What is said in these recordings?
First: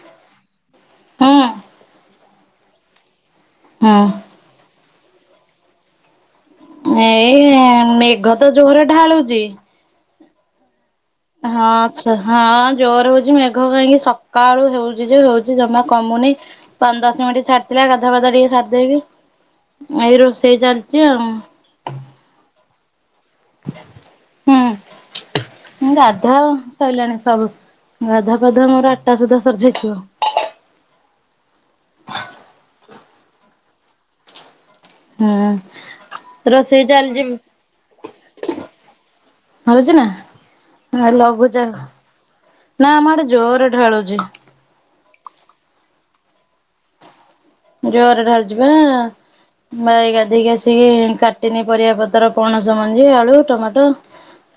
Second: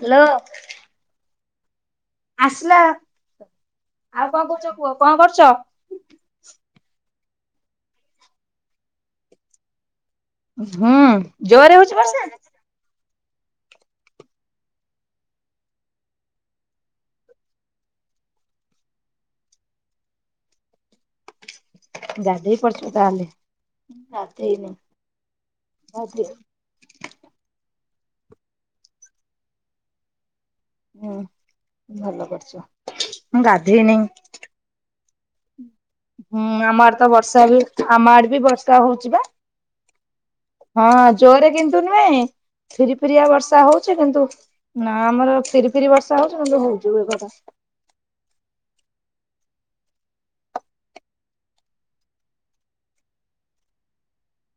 Hello. ହୁଁ। ଆସିଲା ହୁଁ ଆଉ କଣ କହୁଚ କୁହ କଣ କରୁଛ? ଏଇ ମେଘ ତ ଜୋର ଢାଳୁଛି। ହୁଁ ହଁ ଜୋରେ ହଉଛି ଆଛା ବର୍ଷା? ହଁ ଜୋରେ ହୋଉଛି। ଯୁ ମେଘ କାଇକି ସକାଳୁ ହଉଛି ଯେ ହଉଛି ଜମା କମୁନି ପାଞ୍ଚ୍ ଦଶ ମିନିଟ୍ ଛାଡିଥିଲା ଗାଧୁଆ ପାଧୁଆ କରିକି ସାରିଦେବି ଏଇ ରୋଷେଇ ଚାଲିଛି ଆଉ। ଗାଧେଇ ପଡ଼ିଚୁ ତାହେଲେ। ହୁଁ ଗାଧେଇନି ମୁଁ ଗାଧେ ଗାଧା ସଇଲାଣି ସବୁ। ଗାଧା ପାାଧୁଆ ମୋର ଆଠଟା ସୁଧା ସରିଯାଇଥିବ। ହୁଁ ଭଲ କରିଛ ମୁଁ ଗାଧେଇନି। ହୁଁ। ହୁଁ ରୋଷେଇ ଆମ ଆଡେ ତ ଚାଲିଛି। ବର୍ଷା ବି ଆମ ଆଡ ବି ବର୍ଷା ହଉଛି ବା। ହଉଛି ନା ହଁ ଜୋରେ ଲଘୁଚାପ କିନ୍ତୁ ନୁହେଁ। ନା ଫିରି ଆମ ଆଡେ ଫିରିଆ ଜୋର ବର୍ଷା ହଉଛି ଢାଳୁଛି। କିନ୍ତୁ ନା ଆମର ଫିରି ଫିରି ବର୍ଷା ହଉଛି କିନ୍ତୁ ହୋଇଛି ମେଘ ଟା। ଜୋରେ ଢାଳୁଛି ପରା। ମୁଁ ଏଇ ଗାଧୋଇକି ଆସିକି କାଟିନି ପରିବାପତ୍ର ପଣସ ମଞ୍ଜି ଆଳୁ ଟମାଟୋ।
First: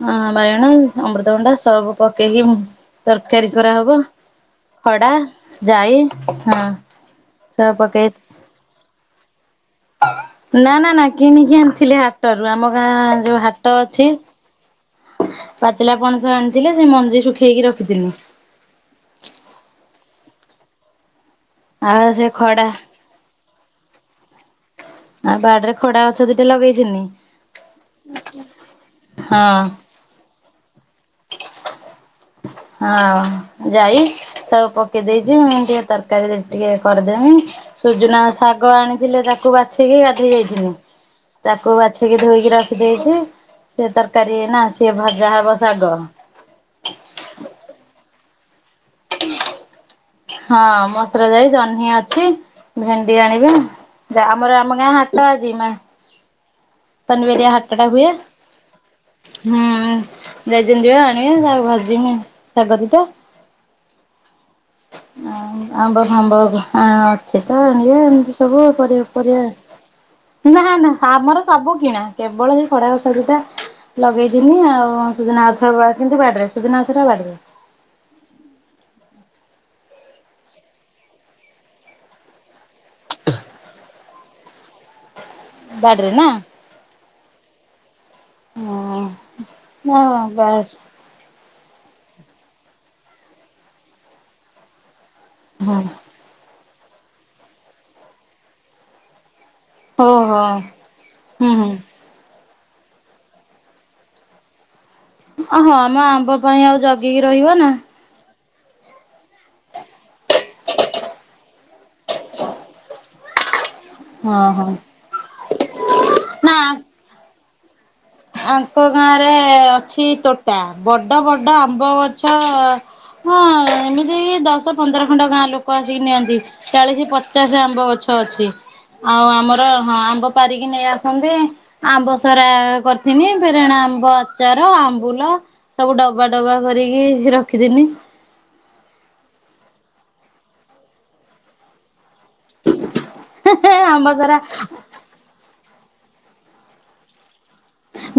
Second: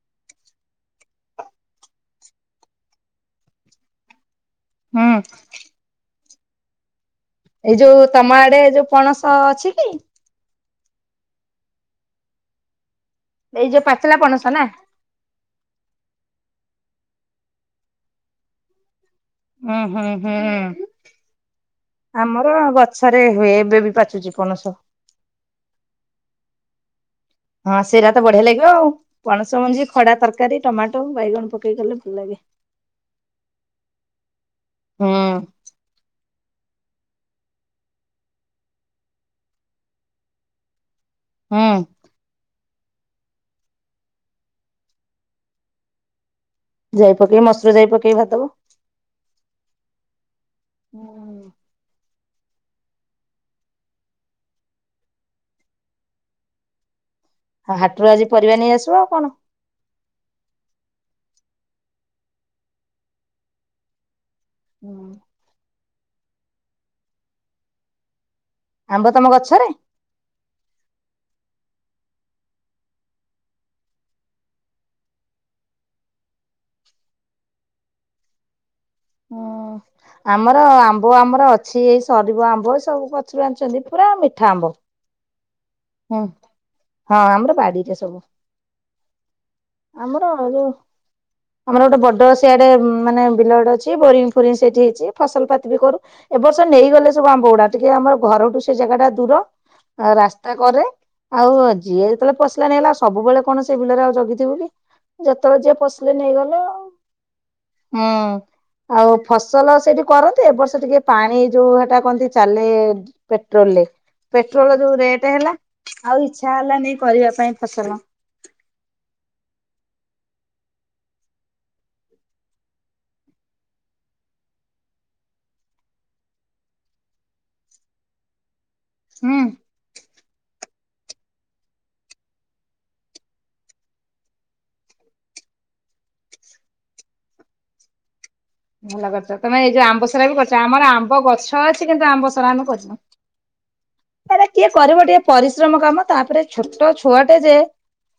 ହଁ ବାଇଗଣ ଅମୃତଭଣ୍ଡା ସବୁ ପକେଇକି ତରକାରୀ କରାହବ। ଗଡା ହୁଁ। ଯାଇ ହଁ। ସବୁ ଏଇ ଯୋଉ ପକେଇ ତମ ଆଡେ ଯୋଉ ପଣସ ଅଛି। କି ନା ନା ନା କିଣିକି ଆଣିଥିଲି ହାଟରୁ ଆମ ଗାଁ ଯୋଉ ଏଇ ହାଟ ଅଛି। ପାଚିଲା ପଣସ ନା? ପାଚିଲା ପଣସ ଆଣିଥିଲି ସେ ମଞ୍ଜି ଶୁଖେଇକି ରଖିଥିଲି। ହୁଁ ହୁଁ ହୁଁ ଆଉ ସେ ଆମର ଖଡା ଗଛରେ ହୁଏ। ଏବ ଏବେ ବି ପାଚୁଛି ପଣସ? ଆଉ ବାଡରେ ଖଡା ଗଛ ଦିଟା ଲଗେଇଥିନି। ହଁ ସେରାତ ବଢିଆ ଲାଗିବ ଆଉ ପଣସ ହଁ। ମଞ୍ଜି ଖଡା ତରକାରୀ ଟମାଟୋ ବାଇଗଣ ପକେଇ କଲେ ଭଲ ଲାଗେ। ହଁ ଯାଇ ସବୁ ପକେଇ ହୁଁ ଦେଇଛି ମୁଁ ଟିକେ ତରକାରୀ ଟିକେ କରିଦେମି ସୁଜୁନା ଶାଗ ଆଣିଥିଲେ ତାକୁ ବାଛିକି ଗାଧେଇ ଯାଇଥିଲି ତାକୁ ହୁଁ। ବାଛି କି ଧୋଇକି ର ଦେଇଛି ସେ ତରକାରୀ ନା ସିଏ ଭଜା ହବ ଶାଗ ଯାଇ ପକେଇକି ମସୁର ଯାଇ ପକେଇି ଭାଜିଦେବ। ହଁ ମସୁର ଯାଇ ଆଉ ଜହ୍ନି ଅଛି ଅଛି ଭେଣ୍ଡି ଆଣିବି ଆମର ଆମ ଗାଁ ହାଟ ଅଛି ଶନିବାରିଆ ହାଟଟା ହାଟରୁ ହୁଏ ଆଜି ପରିବା ନେଇ ଆସିବ ଆଉ କଣ। ହୁଁ ଯୋଉ ଦିନ ଯିବେ ଆଣିବେ ଭାଜିବି ଶାଗ ଦିଟା ହୁଁ। ଆଉ ଆମ୍ବ ଫାମ୍ବ ଅଛି ତ ଆଣିବେ ସବୁ ପରିବା ଆମ୍ବ ତମ ପରିବା ଗଛରେ? ନା ନା। ଆମର ସବୁ କିଣା କେବଳ ଏଇ ଖଡାଗଛ ଦିଟା ଲଗେଇଥିନି ଆଉ ସୁଜନା ଗଛ କିନ୍ତୁ ବାଡିରେ ସୁଜନା ଗଛ ବାଡ଼ିରେ। [inaudible] ଆମର ଆମ୍ବ ଆମର ଅଛି ଏଇ ସରିବ ଆମ୍ବ ଏଇ ସବୁ ପଛରୁ ଆଣିଛନ୍ତି ପୁରା ମିଠା ଆମ୍ବ। ବାଡିରେ ହୁଁ ନା? ହଁ ଆମର ବାଡିରେ ସବୁ। ହଁ ଆମର ହଁ ଯୋଉ [unintelligible] ଆମର ଗୋଟେ ବଡ ସେଆଡେ ମାନେ ବିଲଡେ ଅଛି ବୋରିଙ୍ଗ ଫୋରିଂ ସେଇଠି ହେଇଛି ଫସଲପାତି ବି କରୁ ଏବ ବର୍ଷ ନେଇଗଲେ ସବୁ ଆମ୍ବ ଗୁଡା ଟିକେ ଆମର ଘରଠୁ ସେ ଜାଗା ଟା ଦୂର ଓ ଆଉ ହୋ। ରାସ୍ତା କରେ ଆଉ ଯିଏ ଯେତେବେଳେ ପଶିଲା ନେଲା ସବୁବେଳେ କଣ ସେ ବିଲରେ ଆଉ ଜଗିଥିବୁ କି। ଯେତେବେଳେ ହଁ ଯିଏ ଆମ ପଶିଲେ ଆମ୍ବ ନେଇଗଲା ପାଇଁ ଆ ଆଉ ଜଗିକି ରହିବ ନା ହୁଁ। ଆଉ ଫସଲ ସେଇଠି କରନ୍ତି ଏ ବର୍ଷ ଟିକେ ପାଣି ଯୋଉ ସେଟା କନ୍ତି ଚାଲେ ପେଟ୍ରୋଲ ରେ ହଁ ହଁ ପେଟ୍ରୋଲ ଯୋଉ ରେଟ ହେଲା ଆଉ ଇଚ୍ଛା ନା ହେଲାନି କରିବା ପାଇଁ ଫସଲ। ଆଙ୍କ ଗାଁ ରେ ଅଛି ତୋଟା ବଡ଼ ବଡ଼ ଆମ୍ବ ଗଛ ହଁ ଏମିତି ଦଶ ପନ୍ଦର ଖଣ୍ଡ ଗାଁ ଲୋକ ଆସିକି ନିଅନ୍ତି ଚାଳିଶ ପଚାଶ ଆମ୍ବ ଗଛ ଅଛି ଆଉ ହୁଁ। ଆମର ହଁ ଆମ୍ବ ପାରିକି ନେଇ ଆସନ୍ତି ଆମ୍ବ ସରା କରି ବେରେଣା ଆମ୍ବ ଆଚାର ଆମ୍ବୁଲ ସବୁ ଡବା ଡବା କରିକି ରଖିଥିନି। ଭଲ କରିଛ ତମେ ଏଇ ଯୋଉ ଆମ୍ବ ସାରା ବି କରୁଛ ଆମର ଆମ୍ବ ଗଛ ଅଛି କିନ୍ତୁ ଆମ୍ବ ସରା ଆମେ କରୁନୁ। ଆମ୍ବ ସରା କିଏ କରିବ ଟିକେ ପରିଶ୍ରମ କାମ ତାପରେ ଛୋଟ ଛୁଆଟେ ଯେ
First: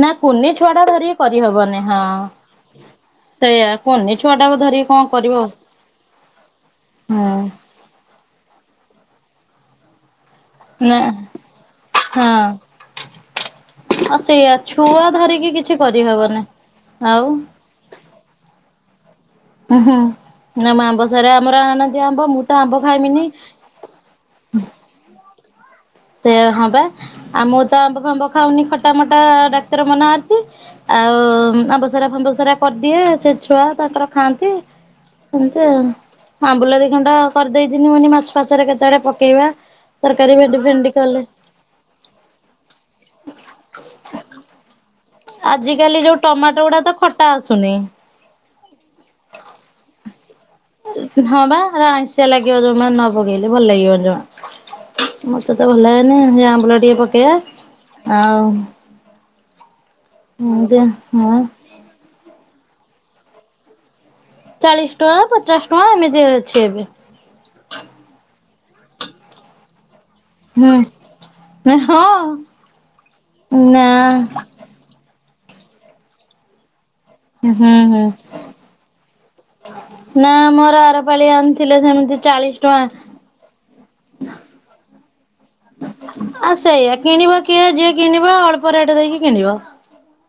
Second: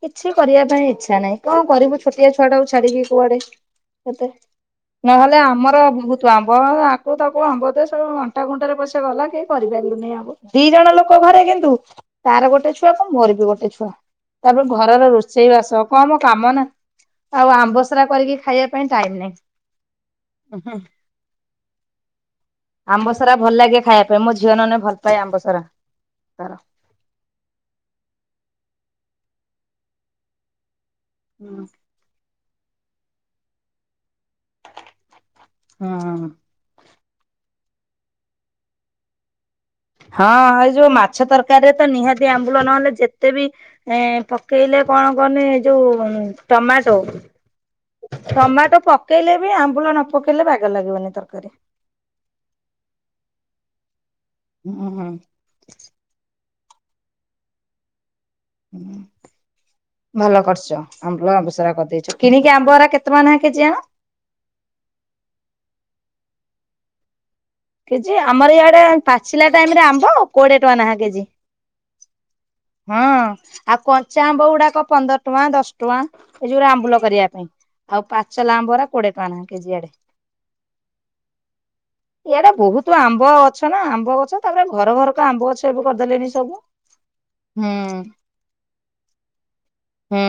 ନା କିଛି କୁନି କରିବା ଛୁଆ ଟା ପାଇଁ ଧରିକି ଇଚ୍ଛା ନାହିଁ କଣ କରିହବନି କରିବୁ ହଁ। ଛୋଟିଆ ଛୁଆ ଟାକୁ ଛାଡିକି କୁଆଡେ ସେଇଆ କୁନି କେତେ। ଛୁଆ ଟାକୁ ଧରିକି କଣ କରିବ ନହେଲେ ହଁ ଆମର ବହୁତ ଆମ୍ବ ଆକୁ ତାକୁ ଆମ୍ବ ଦେ ସବୁ ଅଣ୍ଟା ଗୁଣ୍ଟରେ ପଶେଇ ଗଲା କି କରିପାରିଲୁନି ଆବ ଦି ଜଣ ନା ଲୋକ ଘରେ କିନ୍ତୁ ହଁ। ତାର ଗୋଟେ ଛୁଆ କଣ ମୋର ବି ଗୋଟେ ଛୁଆ। ହଁ ସେଇଆ ତାପରେ ଛୁଆ ଘରର ଧରିକି କିଛି ରୋଷେଇବାସ କଣ କରିହବନି କାମ ନା ଆଉ ଆମ୍ବସରା କରିକି ଖାଇବା ପାଇଁ ଟାଇମ ନାଇଁ। ହୁଁ ହୁଁ ଆମ ଆମ୍ବ ସରା ଆମର ଆଣନ୍ତି ଆମ୍ବ ତ ଆମ୍ବ ଖାଇମିନି ସରା ଭଲ ଲାଗେ ଖାଇବା ପାଇଁ ମୋ ଝିଅ ନ ମାନେ ଭଲ ପାଏ ଆମ୍ବ ସାରା। ସେ ହଁ ବା ଆଉ ମୁଁ ତ ଆମ୍ବ ଫମ୍ବ ଖାଉନି ଖଟା ମଟା ଡାକ୍ତର ମନା ଅଛି ଆଉ ଆମ୍ବସରା ଫମ୍ବସରା କରିଦିଏ ସେ ଛୁଆ ତାଙ୍କର ଖାଆନ୍ତି। ଏମିତି ହଁ। ଆମ୍ବୁଲ ଦି ଖଟା କରିଦେଇଦିନି ମନି ମାଛ ଫଛରେ କେତେବେଳେ ପକେଇବା। ହଁ ତରକାରୀ ଭେଣ୍ଡି ଏଇ ଫେଣ୍ଡି ଯୋଉ ମା କଲେ ଛ ତରକାରୀରେ ତ ନିହାତି ଆମ୍ବୁଳ ନହଲେ ଯେତବି ପକେଇଲେ ମାନେ ଯୋଉ ଆଜିକାଲି ଗୁଡା ତ ଟମାଟୋ ଖଟା ଆସୁନି। ଟମାଟୋ ପକେଇଲେ ବି ଆମ୍ବୁଲ ନ ପକେଇଲେ ବାଗ ଲାଗିବନି ହଁ ତରକାରୀ। ଆଇସିଆ ଲାଗିବ ଯୋଉମାନେ ନ ପକେଇଲେ ଭଲ ଲାଗିବନି। ହୁଁ ହୁଁ ମତେ ତ ଭଲ ହେନି ସେ ଆମ୍ବୁଲ ଟିକେ ପକେଇବା ଆଉ ଭଲ ଏମିତି କରିଛ ଆମ୍ବଳ ହଁ ଆବୁସରା କରିଦେଇଛ କିଣିକି ଆମ୍ବରା କେତେ ମ ହେ କେଜି ଆଣ? ଚାଳିଶ ଟଙ୍କା ପଚାଶ ଟଙ୍କା ଏମିତି ଅଛି ଏବେ। କେଜି ଆମର ଇଆଡେ ପାଚିଲା ଟାଇମ ରେ ଆମ୍ବ କୋଡିଏ ଟଙ୍କା ହୁଁ ନାହାଁ କେଜି ହଁ ହଁ ଆଉ ନା କଞ୍ଚା ଆମ୍ବ ଗୁଡାକ ପନ୍ଦର ଟଙ୍କା ଦଶ ଟଙ୍କା ଏଇ ଯୋଉରେ ଆମ୍ବୁଲ କରିବା ପାଇଁ ହୁଁ ହୁଁ ଆଉ ପାଚଲାା ଆମ୍ବରା କୋଡିଏ ଟଙ୍କା ନାଁ କେଜି ଆଡେ। ନା ମୋର ଆରପାଳି ଆଣିଥିଲେ ସେମିତି ଏଇଡେ ଚାଳିଶ ବହୁତ ଟଙ୍କା ଆମ୍ବ ଗଛ ନା ଆମ୍ବ ଗଛ ତାପରେ ଘର ଘରକା ଆମ୍ବ ଗଛ ଏବେ କରିଦେଲେଣିି ସବୁ। କିଣିବା କିଏ ହୁଁ ଯିଏ କିଣିବା ଅଳ୍ପ ରେଟ ଦେଇକି କିଣିବ। ହୁଁ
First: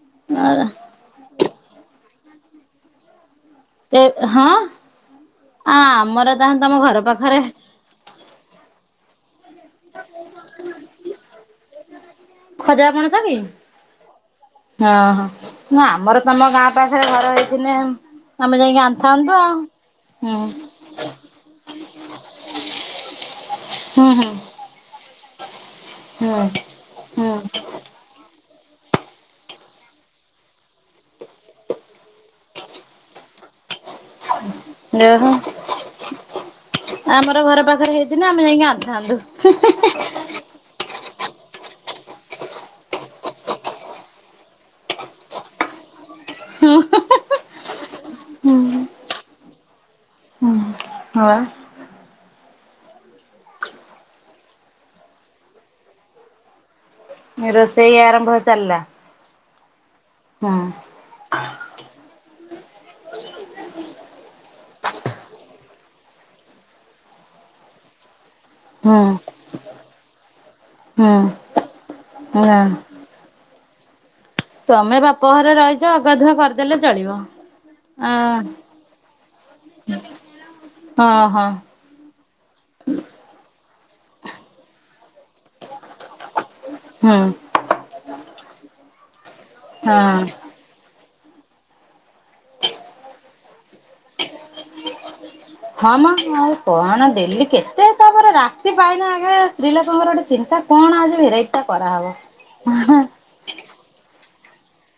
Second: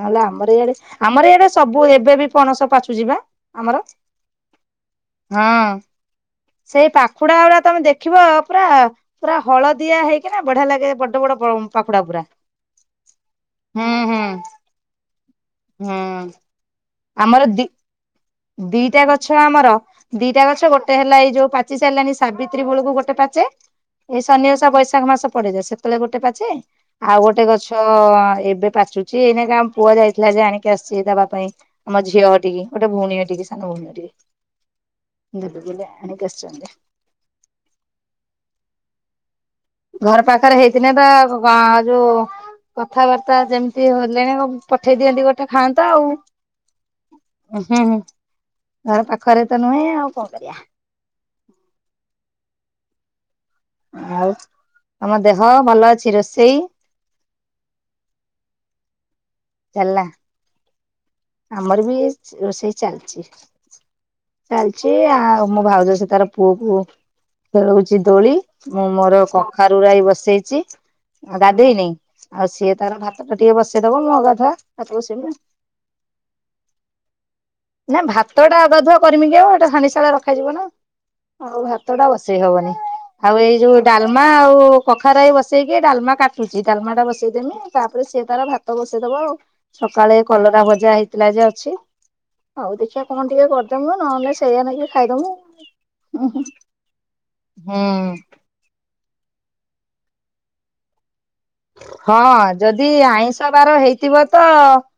ନହେଲେ ଆମର ଇଆଡେ ଆମର ଇଆଡେ ସବୁ ଏବେ ବି ପଣସ ପାଚୁଚି ବା। ଆମର ଏ ହଁ ହଁ ଆମର ତାହେଲେ ତମ ସେଇ ଘର ପାଖୁଡା ପାଖରେ ଗୁରା ତମେ ଦେଖିବ ପୁରା ପୁରା ହଳଦିଆ ହେଇକିନା ବଢିଆ ଲାଗେ ବଡ ବଡ ବ ପାଖୁଡା ପୁରା [unintelligible] ହୁଁ ହୁଁ ହଁ। ନା ଆମର ହୁଁ। ତମ ଗାଁ ପାଖରେ ଘର ଆମର ଦି ହେଇଥିନେ ଦିଟା ଗଛ ଆମର ଦିଟା ହୁଁ ଗଛ ଗୋଟେ ହେଲା ଏଇ ଯୋଉ ପାଚି ସାରିଲାଣି ସାବିତ୍ରୀ ବେଳକୁ ଗୋଟେ ପା ଚେ ହୁଁ ଏଇ ହୁଁ ସନି ଓସା ବୈଶାଖ ମାସ ପଡେ ଯାଏ ସେତେବେଳେ ଗୋଟେ ହୁଁ ପାଛେ ଆଉ ଗୋଟେ ହୁଁ ଗଛ ଏବେ ପାଚୁଛି ଏଇନାକା ଆମ ପୁଅ ଯାଇଥିଲା ଯେ ଆଣିକି ଆସିଛି ଦେବା ପାଇଁ ଆମ ଝିଅ ଘଟିକି ଗୋଟେ ଭଉଣୀ ଟିକି ଓହୋ ଦିବେ ବୋଲି ଆଣିକି ଆସିଛ ଆମର ଘର ପାଖରେ ହେଇଥିଲେ ଆମେ ଯାଇକି ଆଣିଥାନ୍ତୁ। ଘର ପାଖରେ ହେଇଥିଲେ ପା ଭଗଦ ଯୋଉ କଥାବାର୍ତ୍ତା ଯେମିତି ହେଲେ ପଠେଇ ଦିଅନ୍ତି ଗୋଟେ ଖାଆନ୍ତ ଆଉ ହୁଁ ଉଁ ଘର ପାଖରେ ତ ନୁହେଁ ଆଉ କଣ କରିବା। ହଁପା। ଆଉ ତମ ଦେହ ଭଲ ଅଛି ରୋଷେଇ? ରୋଷେଇ ଆରମ୍ଭ ଚାଲିଲା। ଚାଲିଲା। ହୁଁ। ଆମର ବି ରୋଷେଇ ଚାଲିଚି। ଚାଲିଛି ଆଉ ମୋ ଭାଉଜ ସେ ତାର ପୁଅକୁ ଖେଳଉଛି ଦୋଳି। ମୁଁ ହୁଁ ମୋର କଖାରୁ ରାଇ ବସେଇଛି। ହୁଁ ଆଉ ଗାଧେଇନି ଆଉ ନା ସିଏ ତାର ଭାତ ଟା ଟିକେ ବସେଇଦବ ମୁଁ ଅଗାଧୁଆ ଭାତ ତମେ ବସେଇବି ବାପ ଘରେ ରହିଛ ଅଗାଧୁଆ କରିଦେଲେ ଚଳିବ। ନା ଅ ଭାତଟା ଅଗାଧୁଆ କରିମି କି ଆଉ ଏଟା ହାଣ୍ଡି ସାଳେ ରଖାଯିବ ନାଁ। ହଁ ହଁ ଆଉ ଭାତଟା ବସେଇ ହବନି ଆଉ ଏଇ ଯୋଉ ଡାଲମା ଆଉ କଖା ଖରାଇ ବସେଇକି ଡାଲମା କାଟୁଛି ଡାଲମାଟା ହୁଁ ବସେଇ ଦେମି ତାପରେ ସିଏ ତାର ଭାତ ବସେଇ ଦବ ଆଉ ହଁ ସକାଳେ କଲରା ଭଜା ହେଇଥିଲା ଯେ ଅଛି ଆଉ ଦେଖିବା କଣ ଟିକେ କରିଦ [unintelligible] ଖାଇମୁ ନହେଲେ ସେଇଆ ନଗେଇକ ଖାଇଦମୁ ହଁ ମ ଆଉ କଣ ଡେଲି ହୁଁ କେତେ ତାପରେ ରାତି ପାଇନା ଆ ସ୍ତ୍ରୀଲୋକଙ୍କର ଗୋଟେ ଚିନ୍ତା କଣ ଆଜି ଭେରାଇଟ ହଁ ଯଦି ଆଇଁଷ ବାର ହେଇଥିବ ତ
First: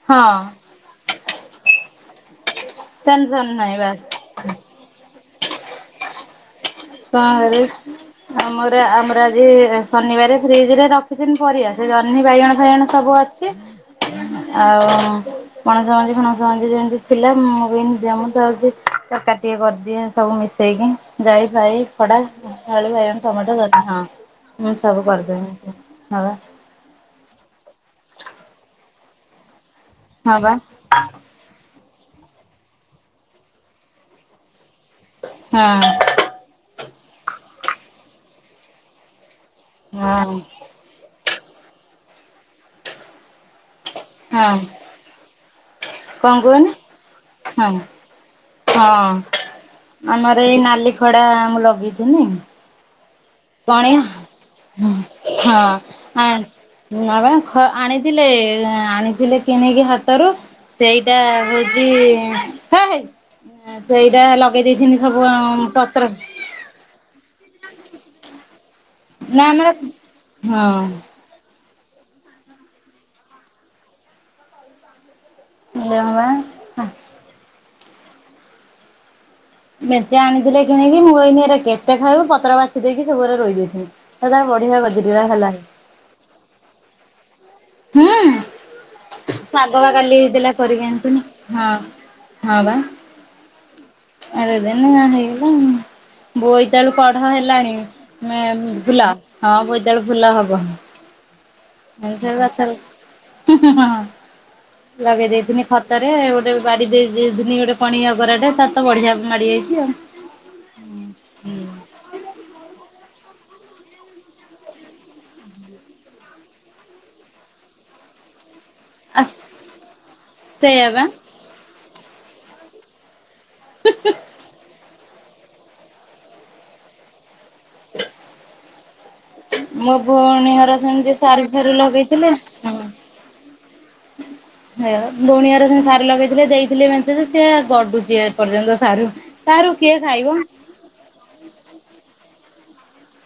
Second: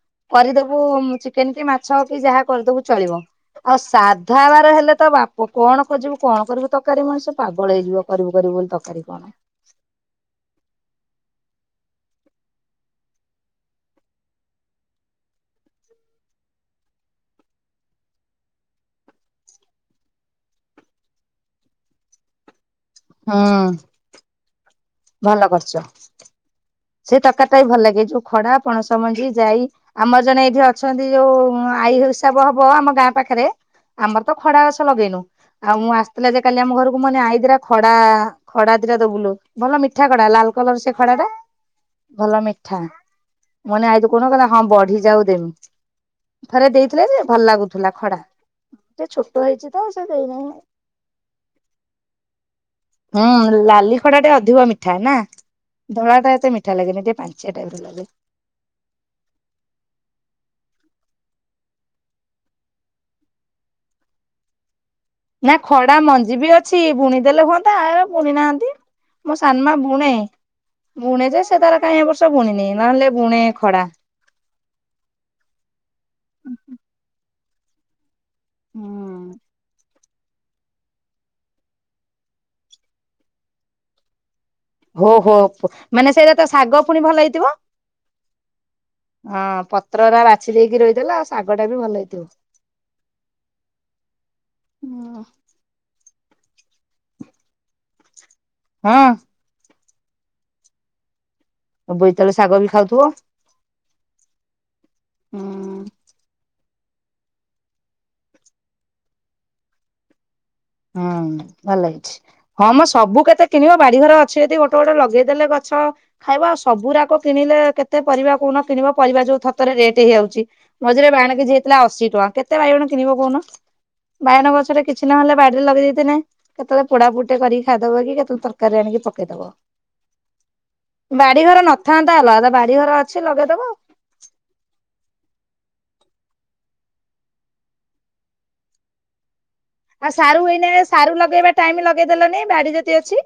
ହଁ କରିଦବୁ ଚିକେନ କି ମାଛ ଏ ଯାହା କରିଦବୁ ଚଳିବ ଟେନସନ ନାହିଁ ଆଉ ବାସ୍। ସାଧାବାର ହେଲେ ତ ବାପ କଣ ଖୋଜିବୁ କଣ କରିବୁ। କଣ ତରକାରୀ ମଣିଷ କରିବ ପାଗଳ ହେଇଯିବ କରିବୁ କରିବୁ ବୋଲି ଆମର ତରକାରୀ ଆମର କଣ ଆଜି ଶନିବାରେ ଫ୍ରିଜରେ ରଖିଥିନି ପରିଆ ସେ ଜହ୍ନି ବାଇଗଣ ଫାଇଗଣ ସବୁ ଅଛି ଆଉ। ପଣସ ମଞ୍ଜି ଫଣସ ମଞ୍ଜି ଯେମିତି ଥିଲା ମୁଁ [unintelligible] ଦେମ ଯାଉଛି ତରକାରୀ ଟିକେ କରିଦିଏ ସବୁ ମିଶ ମିଶେଇକି ଯାଇ ଫାଇ ଖଡା, ଆଳୁ, ବାଇଗଣ, ଟମାଟୋ ହୁଁ ଜହ୍ନି ହଁ। ମି ଭଲ କରିଚ। ସେ ତରକାରୀଟା ବି ଭଲ ଲାଗେ ଯୋଉ ଖଡା ପଣସ ମଞ୍ଜି ଯାଇ ଆମର ହଁ ଜଣେ ବା ଏଇଠି ଅଛନ୍ତି ଯୋଉ ଆ ଆଈ ହିସାବ ହବ ଆମ ଗାଁ ପାଖରେ ଆମର ତ ଖଡାଗଛ ଲଗେଇନୁ ଆଉ ହଁ ମୁଁ ଆସିଥିଲା ଯେ କାଲି ଆମ ଘରକୁ ମୁଁ କହିନି ଆଇ ଦିଟା ଖଡା ଖଡା ଦିଟା ଦବୁଲୋ। ଭଲ ମିଠା ଖଡା ହଁ ଲାଲ କଲର ସେ ଖଡା ଟା ଭଲ ମିଠା। ମୁଁ ଲି ଆଇନୁ କୋଉ ଦିନ କହିଲା ହଁ ବଢି ଯାଉ ଦେମି କଣ ଥରେ କୁହନି ଦେଇଥିଲେ ଯେ ଭଲ ହଁ ଲାଗୁଥିଲା ଖଡା। ଟିକେ ଛୋଟ ହେଇଛି ତ ସେ ହଁ ଆମର ଦେଇନାହିଁ ଏଇ ନାଲି ଖଡା ମୁଁ ଲଗେଇଥିନି। ହୁଁ କଣି ଲାଲି ଖଡା ଟେ ଅଧିକ ମିଠା ନା ହଁ ଧଳା ଆ ଟା ଏତେ ମିଠା ଲାଗେନି ଟିକେ ପାଞ୍ଚିଆ ନପା ଟାଇପ ର ଲାଗେ ଆଣି ଥିଲେ-ଏ ଆଣିଥିଲେ କିଣକି ହାଟରୁ ସେଇଟା ହଉଚିଁ, ହେ-ହେଇ ସେଇଟା ଲଗେଇ ଦେଇଥିନି। ସବୁ ନା ଖଡା ପତ୍ର ମଞ୍ଜି ବି ଅଛି ବୁଣିଦେଲେ ହୁଅନ୍ତା! ଆ ବୁଣି ନାହାନ୍ତି। ମୋ ନା ଆମର ସାନମାଁ ବୁଣେ। ହଁ ବୁଣେ ଯେ ସେ ତାର କାହିଁ, ଏ ବର୍ଷ ବୁଣିନି ନହେଲେ ବୁଣେ ଖଡା। ନିଅ ବାଁ, ହା। ହୁଁ। ମେଞ୍ଚେ ଆଣିଥିଲେ କିଣିକି। ମୁଁ କଇନି ଏରା କେତେ ଖାଉବୁ? ପତ୍ର ବାଛି ଦେଇକି ସବୁ ଗୁରା ରୋଇ ଦେଇଥିନି। ସେ ତାର ବଢିଆ ହୋ ଗଦିରିବା ହୋ, ହେଲା ମାନେ ସେଇରା ତ ଶାଗ ପୁଣି ଭଲ ହେଇଥିବ? ହଁ-ଅଁ ହଁ ଶାଗ ପା କାଲି ପତ୍ରରା ହେଇଥିଲା, ବାଛି ଦେଇକି କରିିକି ରୋଇଦେଲା ଆଣଥିନି। ଆଉ ଶାଗ ଟା ହଁ, ବି ଭଲ ହେଇଥିବ। ହଁ ବା। ଆଡେଇଦେନି ଆ ହୁଁ। ହେଇଗଲା ଆଉ ବୋଇତାଳୁ କଢ ହେଲାଣି। ମେଁ ଫୁଲ ହଁ, ବୋଇତାଳୁ ଫୁଲ ହବ। [unintelligible] ବୋଇତାଳୁ ଶାଗ ଗଛ ବି ହିଁ ଖାଉଥିବ। ହିଁ ହ, ଲଗେଇ ଦେଇେଇଥିନି ହୁଁ। ଖତରେ। ଗୋଟେ ବାଡି ଦେଇ ଦେଇ ଧିନି ଗୋଟେ ପଣିଆ ଗରାଟେ, ତା ତ ବଢିଆ ମାଡିଯାଇଛି ଆଉ। ହୁଁ, ଭଲ ହେଇଛି। ହଁ, ମଁ, ସବୁ କେତ୍ କେତେ କିଣିବ? ବାଡିଘର ଅଛି ଯଦି ଗୋଟେ ଗୋଟେ ଲଗେଇଦେଲେ ଗଛ ଖାଇବ। ଆଉ, ସବୁରାକ କିଣିଲେ, କେତେ ପରିବା କହୁନ? କିଣିବ ଆ ପରିବା ଯୋଉ ଥର୍ ଥରେ ରେଟ୍ ହେଇଆଉଛି। ସେଇଆ ବା ମଝିରେ ବାଇଗଣ କେ ଜି ହେଇଥିଲା ଅଶୀ ଟଆଁ। କେତେ ବାଇଗଣ କିଣିବ କହୁନ? ବାଇଅଣ ଗଛଟା କିଛି ନହେଲେ, ବାଡିରେ ଲଗେଇ ଦେଇଥିନେ, କେତେବେଳେ ପୋଡା ପୁଡ ଟେ କରିକି ଖାଇଦବ କି। କେତେଳେ ତରକାରୀ ଆଣିକି ପକେଇ ଦବ। ମୋ ଭଉଣୀ ହର ସେମତି, ସାରୁ ଫାରୁ ନଥାନ୍ତା ଲଗେଇଥିଲେ। ଅଲଗା କଥା। ବାଡିଘର ଅଛି ଲଗେଇଦବ। ହେଇଗଲା। ବୁଣିଆର ସେମ୍ ସା ଲଗେଇଥିଲେ ଦେଇଥିଲେ ମେଞ୍ଚେ ଯେ, ସେ ଗଡୁଛି ଏ ପର୍ଯ୍ୟନ୍ତ ସାରୁ। ସାରୁ କିଏ ଆଉ, ଖାଇବ? ସାରୁ ଏଇନେ ସାରୁ ଲଗେଇବା ଟାଇମ୍ ଲଗେଇଦେଲନି, ବାଡି ଯଦି ଅଛି!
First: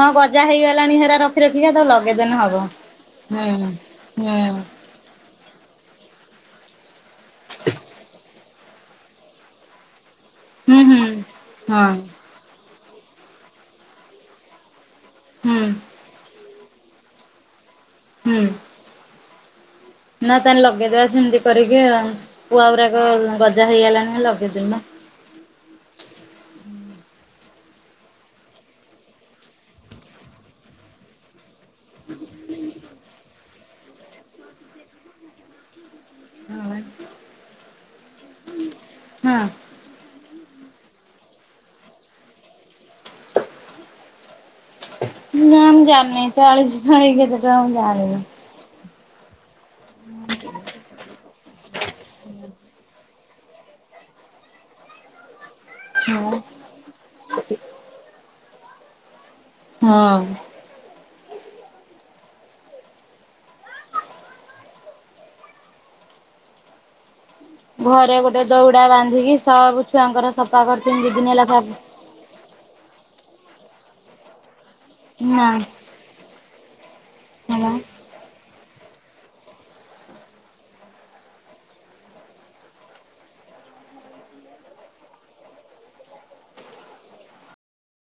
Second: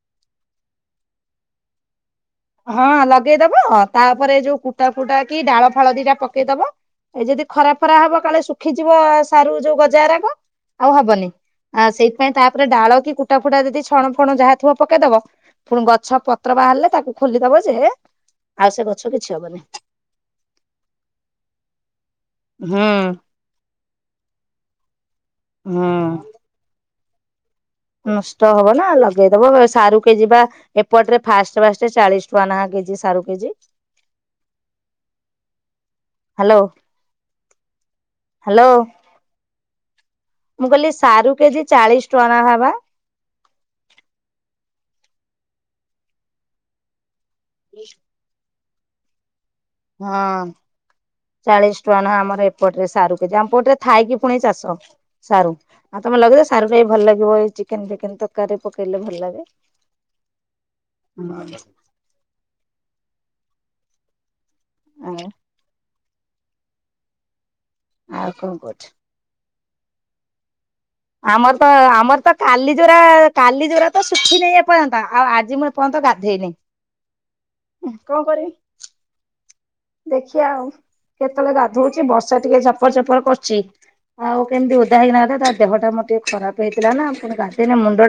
ହଁ, ଗଜା ହେଇଗଲାଣି, ହେରା ରଖି ରଖିକା ତାକୁ ଲଗ ହଁ, ଲଗେଇଦବ। ତା'ପରେ ଯୋଉ ହୁଁ କୁଟା ଫୁଟା କି ଡାଳ ଫାଳଦି ଟା ପକେଇଦବ। ଏଇ ଯଦି ଖରା ଫରା ହବ କାଳେ ଶୁଖିଯିବ, ସାରୁ ଯୋଉ ଗଜା ରାଗ। ଆଉ ହୁଁ। ହବନି? ଆ ହଁ। ସେଇଥିପାଇଁ ତାପ ଡାଳ କି କୁଟା ଫୁଟା ଯଦି ଛଣ ଫଣ ଯାହା ଥିବ ପକେଇଦବ। ହୁଁ ପୁଣି ଗଛ ପତ୍ର ବାହାରିଲେ, ତାକୁ- ଖୋଲିଦବ ଯେ, ହୁଁ ଆଉ ସେ ଗଛ କିଛି ହବନି। ନା, ତାହେଲେ ଲଗେଇଦବା ସେମିତି କରିକି ଆଉ। ପୁଆ ହୁଁ ଗୁରାକ ଗଜା ହେଇଅଲାଣି ଲଗେଇଦଉନ। ହୁଁ। ନଷ୍ଟ ହବ ନା ଲଗେଇଦବ। ସାରୁ କେଜି ପା ଏପଟରେ ଫାଷ୍ଟ ଫାଷ୍ଟ ଚାଳିଶ ଟୁଆଁ ନାଖା, କେଜି ସାରୁ କେଜି। ହ୍ୟାଲୋ! ହଁ ହ୍ୟାଲୋ। ନା ମୁଁ, କହିଲି ସାରୁ କେଜି ଚାଳିଶ ଟଆଁ ନଖା ବା! ନାଁ ମୁଁ ଜାଣନି? ଚାଳିଶ ଟଆଁ କି କେତେ ଟଆଁ ମୁଁ ଜାଣନି? ହଁ, ଚାଳିଶ ଟଆଁ ନାଖା ଆମର ଏପଟରେ ସାରୁ। ଯଉ ଆମପଟରେ, ଥାଇକି ପୁଣି ଚାଷ ସାରୁ ଆଉ ତମେ ହଁ ଲାଗେଇଦବ। ସାରୁ ଟା ବି ଭଲ ଲାଗିବ ଏଇ ଚିକେନ୍ ଫିକେନ୍ ତକାରୀ ରେ ପକେଇଲେ ଭଲ ଲାଗେ। ହଁ। ହୁଁ। ଆଉ। ଘରେ ଆଉ ଗୋଟେ କଣ କହୁଛ? ଦୌଡା ବାନ୍ଧିକି, ସବ୍ ଛୁଆଙ୍କର ସଫ୍ ଆମର ତ ଆମର ତ କାଲି ଯୋରା କାଲି ଯୋରା ତ ଶୁଖିିନେହିଁ, ଏପ୍ ଏପୟନ୍ତ। ଆଉ, ନା ଆଜି ମୁଁ ଏପୟନ୍ତ ଗାଧେଇନି, ହେଲା। କଣ କରିମି? ଦେଖିିଆ ଆଉ, କେତେଳେ ଗାଧୋଉଛି? ବର୍ଷା ଟିକେ ଛପର ଚପର କରୁଛି। ଆଉ, କେମିତି ଓଦା ହେଇକିନା ଗାଧେଇଆ। ତା ଦେହଟା ମୋର ଟିକେ ଖରାପ ହେଇଥିଲା ନା, ପୁଣି ଗାଧେଇନେ ମୁଣ୍ଡ